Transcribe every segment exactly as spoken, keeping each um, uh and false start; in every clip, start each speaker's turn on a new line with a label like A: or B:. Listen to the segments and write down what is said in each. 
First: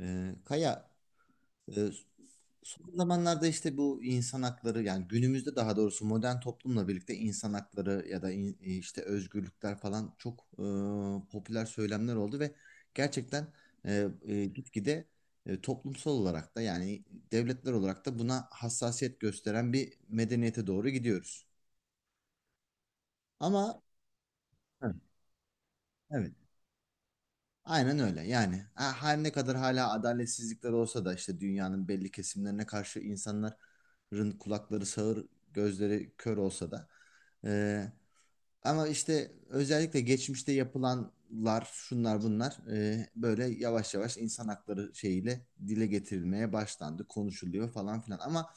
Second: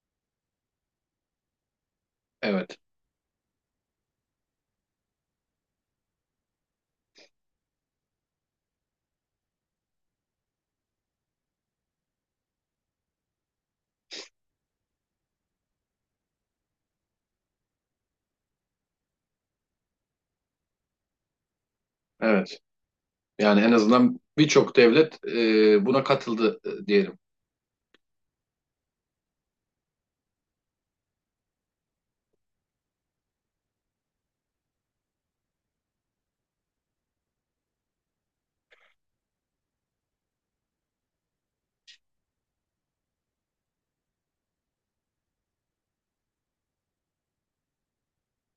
A: Ee, Kaya, e,
B: Evet,
A: son zamanlarda işte bu insan hakları, yani günümüzde, daha doğrusu modern toplumla birlikte insan hakları ya da in- e, işte özgürlükler falan çok e, popüler söylemler oldu ve gerçekten e, e, gitgide e, toplumsal olarak da, yani devletler olarak da buna hassasiyet gösteren bir medeniyete doğru gidiyoruz.
B: evet. Yani en
A: Ama.
B: azından birçok
A: Evet.
B: devlet e, buna
A: Evet.
B: katıldı e, diyelim.
A: Aynen öyle, yani ha- her ne kadar hala adaletsizlikler olsa da işte dünyanın belli kesimlerine karşı insanların kulakları sağır, gözleri kör olsa da e, ama işte özellikle geçmişte yapılanlar, şunlar bunlar, e, böyle yavaş yavaş insan hakları şeyiyle dile getirilmeye başlandı, konuşuluyor falan filan, ama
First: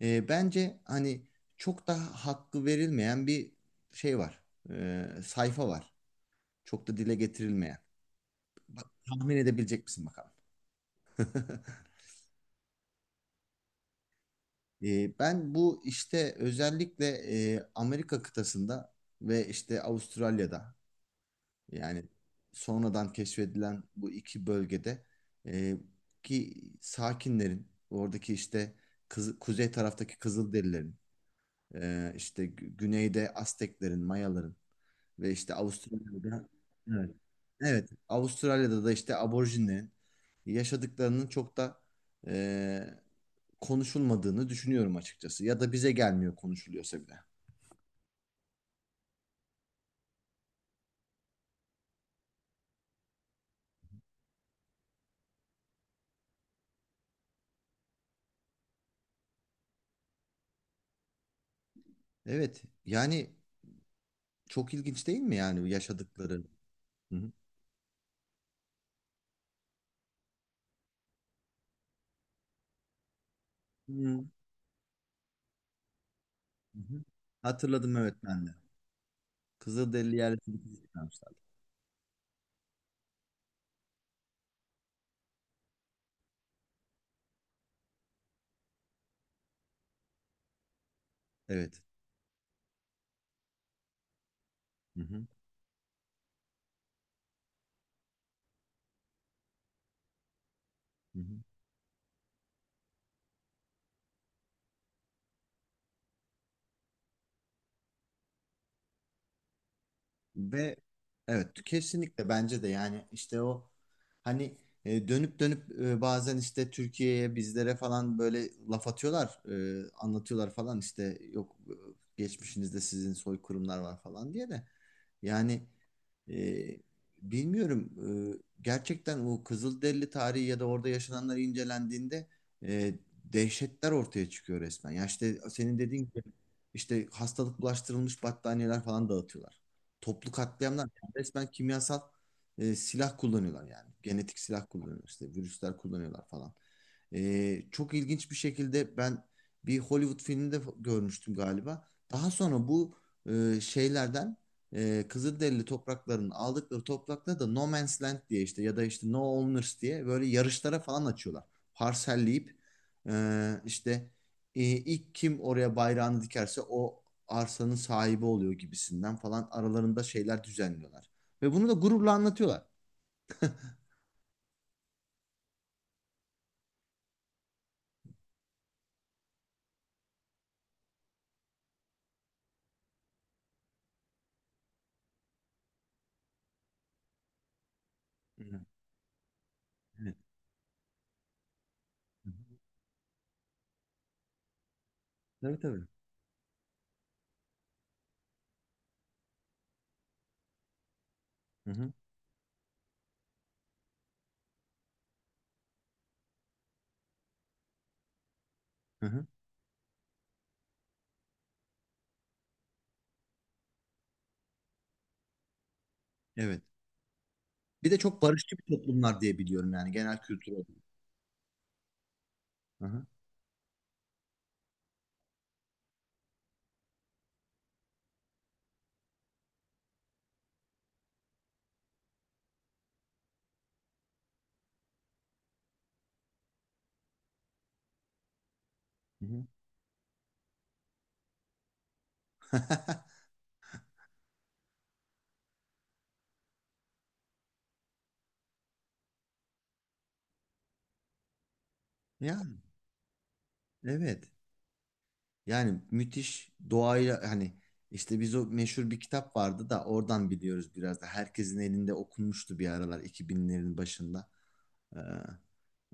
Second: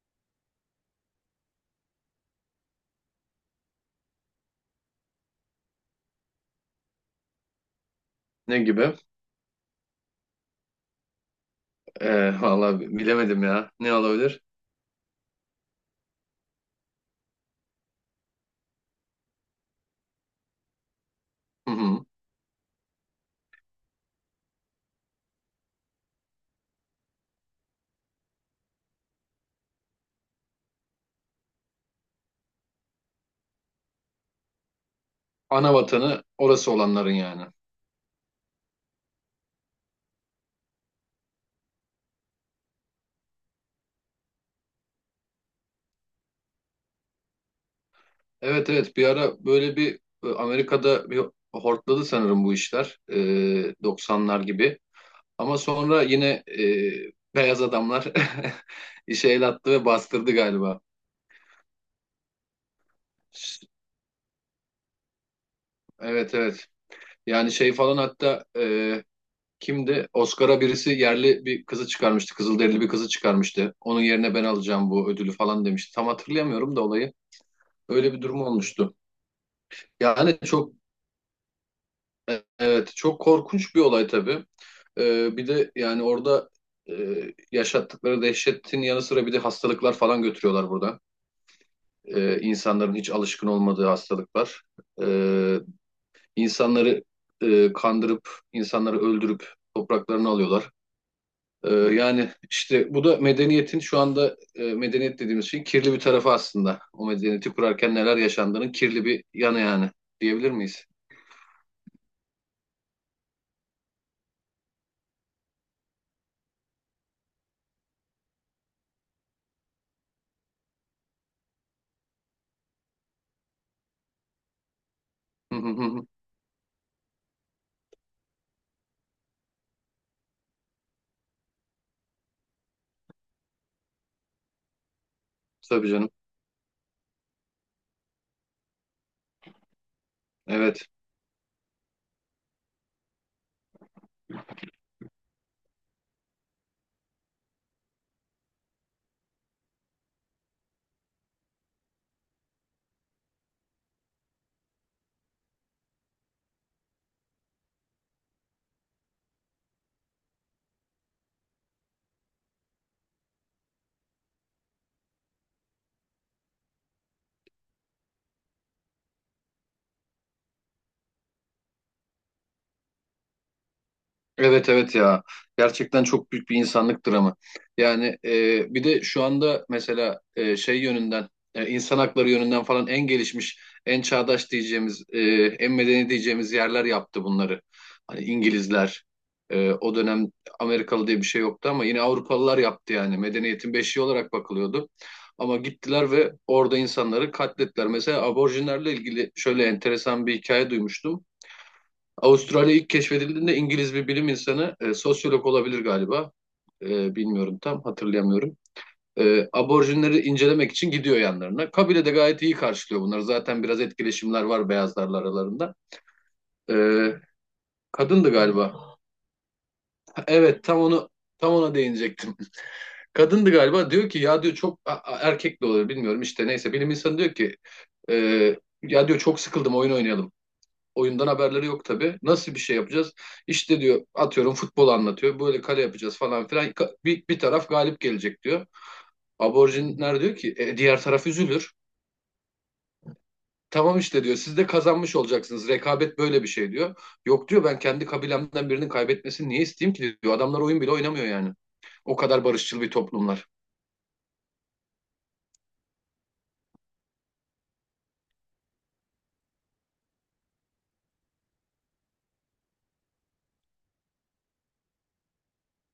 A: e, bence hani çok daha hakkı verilmeyen bir şey var, E, sayfa var, çok da dile getirilmeyen.
B: Ne gibi?
A: Tahmin edebilecek misin bakalım?
B: E, vallahi bilemedim ya. Ne olabilir?
A: E, ben bu, işte özellikle e, Amerika kıtasında ve işte Avustralya'da,
B: Hı
A: yani
B: hı.
A: sonradan keşfedilen bu iki bölgede, e, ki sakinlerin oradaki işte, kızı- kuzey taraftaki Kızılderililerin, e, işte gü- güneyde Azteklerin, Mayaların ve işte
B: Ana vatanı
A: Avustralya'da.
B: orası olanların
A: Evet,
B: yani.
A: evet. Avustralya'da da işte aborjinlerin yaşadıklarının çok da e, konuşulmadığını düşünüyorum açıkçası. Ya da bize gelmiyor, konuşuluyorsa bile.
B: Evet, evet. Bir ara böyle bir e, Amerika'da bir hortladı sanırım bu işler. E, doksanlar gibi. Ama sonra yine e, beyaz adamlar işe el attı ve bastırdı galiba.
A: Evet, yani çok ilginç değil mi yani
B: Evet,
A: yaşadıkları?
B: evet.
A: Hı hı.
B: Yani şey falan hatta e, Kimdi? Oscar'a birisi yerli bir kızı çıkarmıştı. Kızılderili bir kızı çıkarmıştı. Onun
A: Hı
B: yerine ben alacağım bu ödülü falan demişti. Tam hatırlayamıyorum
A: hı.
B: da olayı.
A: Hatırladım,
B: Öyle
A: evet,
B: bir durum
A: ben de.
B: olmuştu.
A: Kızılderili
B: Yani
A: yerlisini
B: çok
A: çıkarmışlar.
B: e- evet çok korkunç bir olay tabii. Ee, bir de yani orada e, yaşattıkları dehşetin yanı sıra bir de hastalıklar falan götürüyorlar burada.
A: Evet.
B: Ee, insanların hiç alışkın olmadığı hastalıklar.
A: Hı hı.
B: Ee, insanları e, kandırıp insanları öldürüp topraklarını alıyorlar.
A: Hı hı.
B: Ee, yani işte bu da medeniyetin şu anda e, medeniyet dediğimiz şeyin kirli bir tarafı aslında. O medeniyeti kurarken neler yaşandığının kirli bir yanı yani diyebilir
A: Ve
B: miyiz?
A: evet, kesinlikle bence de, yani işte o hani e, dönüp dönüp e, bazen işte Türkiye'ye, bizlere falan böyle laf atıyorlar, e, anlatıyorlar falan, işte yok e, geçmişinizde sizin soykırımlar var falan diye de,
B: Hı
A: yani
B: hı hı.
A: e, bilmiyorum, e, gerçekten o Kızılderili tarihi ya da orada yaşananlar incelendiğinde e, dehşetler ortaya çıkıyor resmen. Ya işte senin
B: Tabii
A: dediğin
B: canım.
A: gibi, işte hastalık bulaştırılmış battaniyeler falan dağıtıyorlar. Toplu katliamlar,
B: Evet.
A: yani resmen kimyasal e, silah kullanıyorlar yani. Genetik silah kullanıyorlar, işte virüsler kullanıyorlar falan. E, çok ilginç bir şekilde ben bir Hollywood filminde f- görmüştüm galiba. Daha sonra bu e, şeylerden, e, Kızılderili topraklarının, aldıkları toprakları da No Man's Land diye, işte, ya da işte No Owners diye böyle yarışlara falan açıyorlar. Parselleyip e, işte, e, ilk kim oraya bayrağını dikerse o arsanın sahibi oluyor gibisinden falan, aralarında şeyler düzenliyorlar. Ve bunu da gururla anlatıyorlar.
B: Evet evet ya gerçekten çok büyük bir insanlık dramı. Yani e, bir de şu anda mesela e, şey yönünden e, insan hakları yönünden falan en gelişmiş, en çağdaş diyeceğimiz, e, en medeni diyeceğimiz yerler yaptı bunları. Hani
A: Hı hı.
B: İngilizler e, o
A: Evet.
B: dönem Amerikalı diye bir şey yoktu ama yine
A: Hı hı.
B: Avrupalılar yaptı yani medeniyetin beşiği olarak bakılıyordu. Ama
A: Tabii, tabii.
B: gittiler ve orada insanları katlettiler. Mesela aborjinlerle ilgili şöyle enteresan bir hikaye duymuştum.
A: Hı hı.
B: Avustralya ilk keşfedildiğinde İngiliz bir bilim insanı, e, sosyolog olabilir galiba. E, bilmiyorum tam hatırlayamıyorum.
A: Hı hı.
B: E, aborjinleri incelemek için gidiyor yanlarına. Kabile de gayet iyi karşılıyor bunları. Zaten biraz etkileşimler var beyazlarla aralarında.
A: Evet.
B: E,
A: Bir de çok
B: Kadındı
A: barışçı bir
B: galiba.
A: toplumlar diye biliyorum, yani genel
B: Ha,
A: kültür
B: evet
A: olarak.
B: tam onu tam ona değinecektim.
A: Hı hı.
B: Kadındı galiba diyor ki ya diyor çok a, a- erkek de olur bilmiyorum işte neyse bilim insanı diyor ki e, ya diyor çok sıkıldım oyun oynayalım. Oyundan haberleri yok tabii. Nasıl bir şey yapacağız? İşte diyor atıyorum futbol anlatıyor. Böyle kale yapacağız falan filan. Ka- Bir, bir taraf galip gelecek diyor.
A: Hı hı.
B: Aborjinler diyor ki "E, diğer taraf üzülür. Tamam işte diyor siz de kazanmış olacaksınız. Rekabet böyle bir şey diyor. Yok diyor ben kendi kabilemden birinin kaybetmesini niye isteyeyim ki diyor. Adamlar oyun bile oynamıyor yani. O
A: Ya,
B: kadar barışçıl bir toplumlar.
A: evet. Yani müthiş doğayla, hani işte biz, o meşhur bir kitap vardı da oradan biliyoruz biraz da. Herkesin elinde okunmuştu bir aralar, iki binlerin başında. Ee,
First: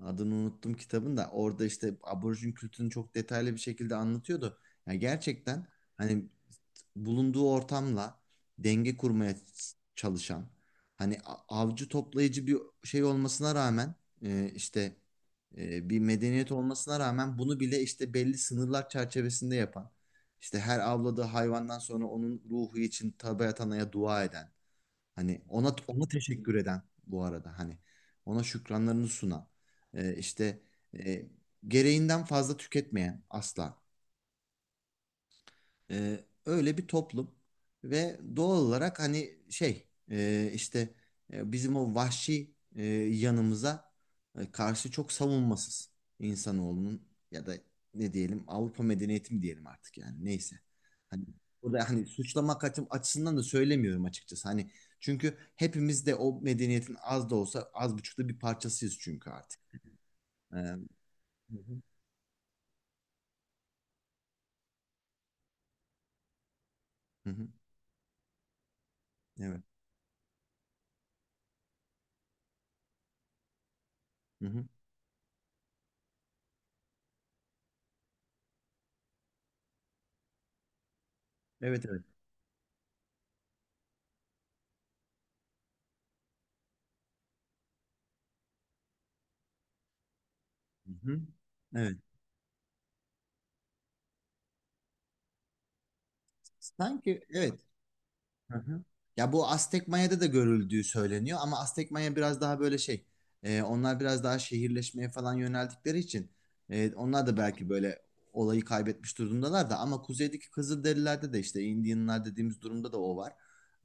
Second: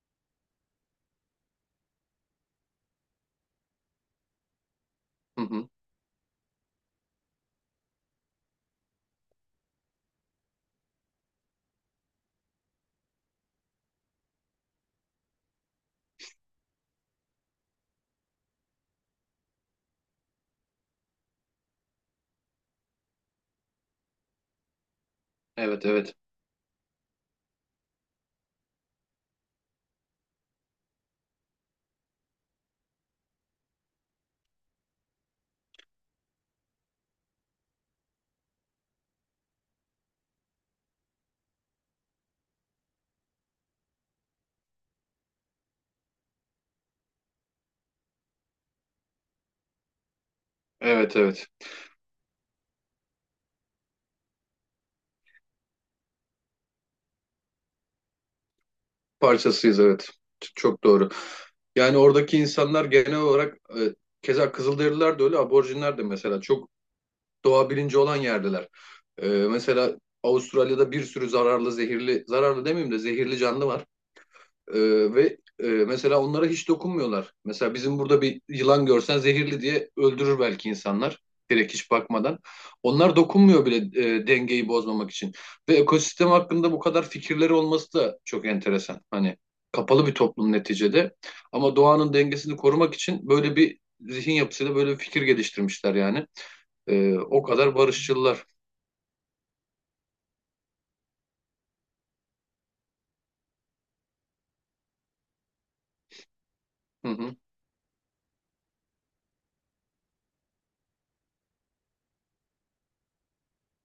A: Adını unuttum kitabın da, orada işte aborjin kültürünü çok detaylı bir şekilde anlatıyordu. Yani
B: Hı
A: gerçekten,
B: hı.
A: hani bulunduğu ortamla denge kurmaya çalışan, hani a- avcı toplayıcı bir şey olmasına rağmen, e, işte e, bir medeniyet olmasına rağmen bunu bile işte belli sınırlar çerçevesinde yapan, işte her avladığı hayvandan sonra onun ruhu için Tabiat Ana'ya dua eden, hani ona
B: Evet
A: ona
B: evet.
A: teşekkür eden bu arada, hani ona şükranlarını sunan, e, işte e, gereğinden fazla tüketmeyen asla. Ee, öyle bir toplum, ve doğal olarak hani şey, e, işte e, bizim o vahşi e, yanımıza e, karşı çok savunmasız insanoğlunun, ya da ne diyelim, Avrupa medeniyeti mi diyelim artık, yani neyse.
B: Evet
A: Hani
B: evet.
A: burada, hani suçlamak açı- açısından da söylemiyorum açıkçası. Hani, çünkü hepimiz de o medeniyetin az da olsa, az buçuk da bir parçasıyız çünkü artık.
B: Parçasıyız evet. Ç-
A: Ee, hı
B: Çok doğru.
A: hı,
B: Yani oradaki insanlar genel olarak e, keza Kızılderililer de öyle, aborjinler de mesela çok
A: hı hı,
B: doğa bilinci olan yerdeler. E,
A: evet.
B: mesela Avustralya'da bir sürü zararlı, zehirli, zararlı demeyeyim de zehirli canlı var.
A: Hı hı,
B: Ee, ve e, mesela onlara hiç dokunmuyorlar. Mesela bizim burada bir yılan görsen zehirli diye öldürür belki insanlar. Direkt
A: evet,
B: hiç
A: evet.
B: bakmadan. Onlar dokunmuyor bile e, dengeyi bozmamak için. Ve ekosistem hakkında bu kadar fikirleri olması da çok enteresan. Hani kapalı bir toplum
A: Hı
B: neticede.
A: hı.
B: Ama
A: Evet.
B: doğanın dengesini korumak için böyle bir zihin yapısıyla böyle bir fikir geliştirmişler yani. Ee,
A: Sanki
B: o
A: evet.
B: kadar barışçılar.
A: Hı hı. Ya, bu Aztek Maya'da da görüldüğü söyleniyor, ama Aztek Maya biraz daha böyle şey, e, onlar biraz daha şehirleşmeye falan yöneldikleri için e,
B: Hı
A: onlar
B: hı,
A: da belki böyle olayı kaybetmiş durumdalar da, ama kuzeydeki Kızılderililerde de, işte Indianlar dediğimiz durumda da o var.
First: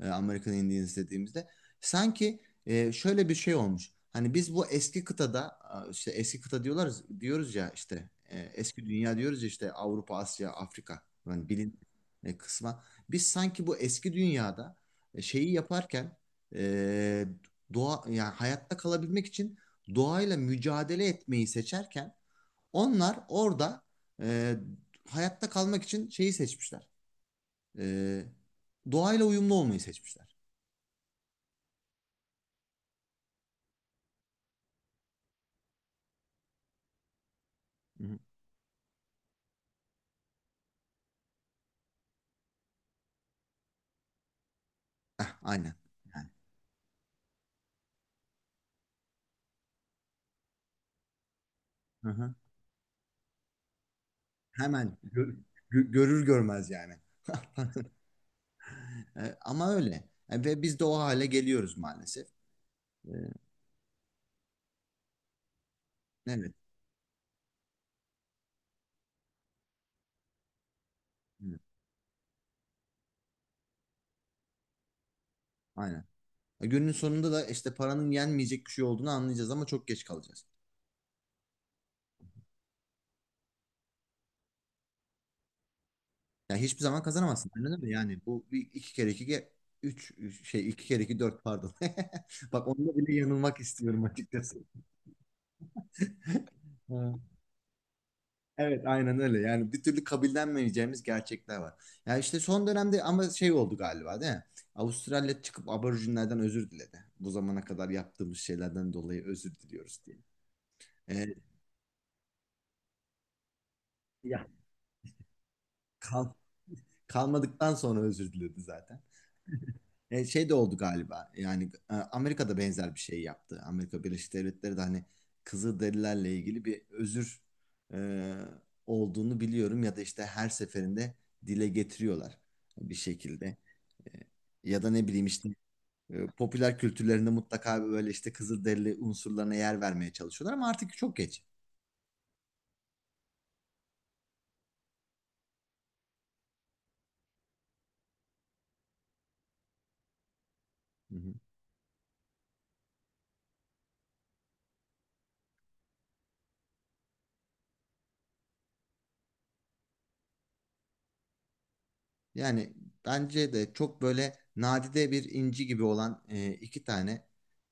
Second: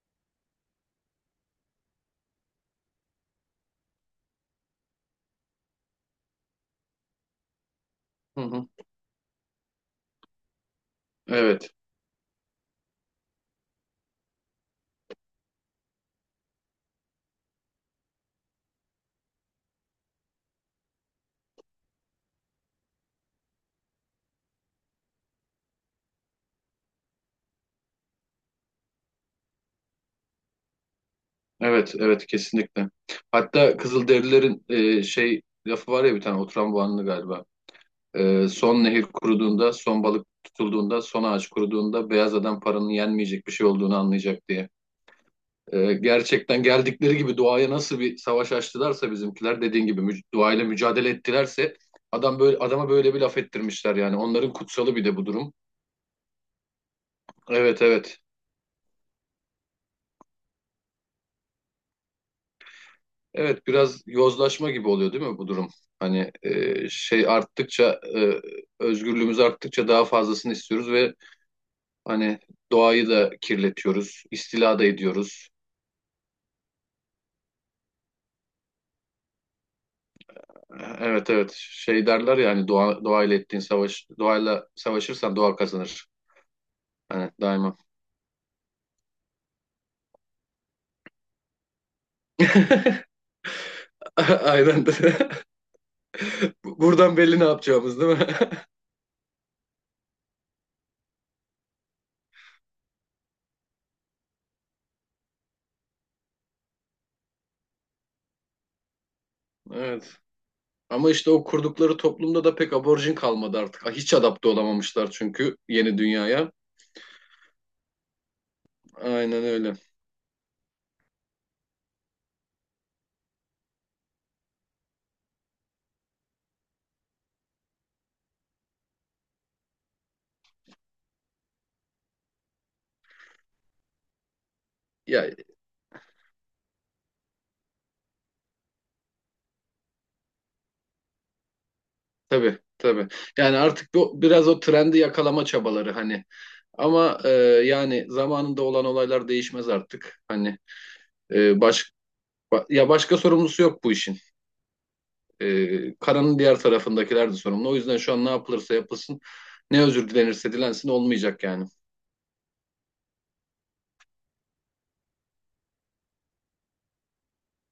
A: E, American Indians dediğimizde. Sanki e, şöyle bir şey olmuş. Hani biz bu eski kıtada, a, işte eski kıta diyorlar, diyoruz ya, işte e,
B: hı hı.
A: eski dünya diyoruz ya, işte Avrupa, Asya, Afrika, yani
B: Evet.
A: bilin e, kısma. Biz sanki bu eski dünyada e, şeyi yaparken, e, doğa, yani hayatta kalabilmek için doğayla mücadele etmeyi seçerken, onlar orada e, hayatta kalmak için şeyi seçmişler. E, Doğayla uyumlu olmayı seçmişler.
B: Evet, evet kesinlikle. Hatta Kızılderililerin e, şey lafı var ya bir tane oturan bu anlı galiba.
A: Hı hı.
B: E, son nehir kuruduğunda, son balık tutulduğunda, son ağaç kuruduğunda beyaz adam paranın yenmeyecek bir şey olduğunu anlayacak diye.
A: Ah, aynen.
B: E,
A: Yani.
B: gerçekten geldikleri gibi doğaya nasıl bir savaş açtılarsa bizimkiler dediğin gibi mü doğayla mücadele ettilerse
A: Hı hı.
B: adam böyle adama böyle bir laf ettirmişler yani. Onların kutsalı
A: Hemen
B: bir de bu
A: gör-
B: durum.
A: gö- görür görmez yani.
B: Evet, evet.
A: E, ama öyle. E, ve biz de o hale geliyoruz maalesef. E,
B: Evet biraz yozlaşma gibi oluyor değil mi bu durum? Hani e,
A: evet.
B: şey arttıkça e, özgürlüğümüz arttıkça daha fazlasını istiyoruz ve
A: Evet.
B: hani doğayı da kirletiyoruz, istila da ediyoruz.
A: Aynen. Günün sonunda da işte paranın yenmeyecek bir şey olduğunu anlayacağız, ama çok geç kalacağız.
B: Evet evet şey derler ya hani doğa, doğayla ettiğin savaş, doğayla savaşırsan doğa kazanır.
A: Yani hiçbir zaman
B: Hani
A: kazanamazsın.
B: daima.
A: Anladın mı? Yani bu bir, iki kere iki ge- üç üç- şey, iki kere iki dört, pardon. Bak, onda bile yanılmak istiyorum açıkçası.
B: Aynen. Buradan
A: Ha.
B: belli ne yapacağımız değil mi?
A: Evet, aynen öyle. Yani bir türlü kabullenmeyeceğimiz gerçekler var. Ya işte son dönemde ama şey oldu galiba, değil mi? Avustralya çıkıp aborjinlerden özür diledi. Bu zamana kadar yaptığımız şeylerden dolayı özür diliyoruz
B: Evet.
A: diye.
B: Ama işte
A: Ee,
B: o kurdukları toplumda da pek aborjin kalmadı artık. Hiç
A: Ya,
B: adapte olamamışlar çünkü yeni
A: kal
B: dünyaya.
A: kalmadıktan sonra özür diledi zaten.
B: Aynen öyle.
A: E, şey de oldu galiba. Yani e, Amerika'da benzer bir şey yaptı. Amerika Birleşik Devletleri de, hani Kızılderililerle ilgili bir özür e, olduğunu biliyorum, ya da işte her seferinde dile getiriyorlar bir şekilde. E, Ya da ne bileyim
B: Ya
A: işte, e, popüler kültürlerinde mutlaka böyle işte Kızılderili unsurlarına yer vermeye çalışıyorlar, ama artık çok geç.
B: tabii tabii. Yani artık bu biraz o trendi yakalama çabaları hani. Ama e, yani zamanında olan olaylar değişmez artık. Hani
A: Hı hı.
B: e, baş, ba- ya başka sorumlusu yok bu işin. E, karanın diğer tarafındakiler de sorumlu. O yüzden şu an ne yapılırsa yapılsın, ne özür dilenirse dilensin olmayacak yani.
A: Yani bence de çok böyle nadide bir inci gibi olan e, iki tane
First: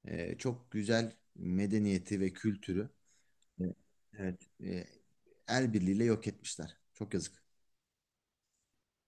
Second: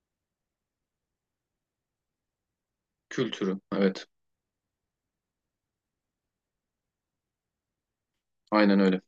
A: e, çok güzel medeniyeti ve kültürü.
B: Kültürü.
A: Evet.
B: Evet.
A: Evet. E, el birliğiyle yok etmişler. Çok yazık.
B: Aynen öyle.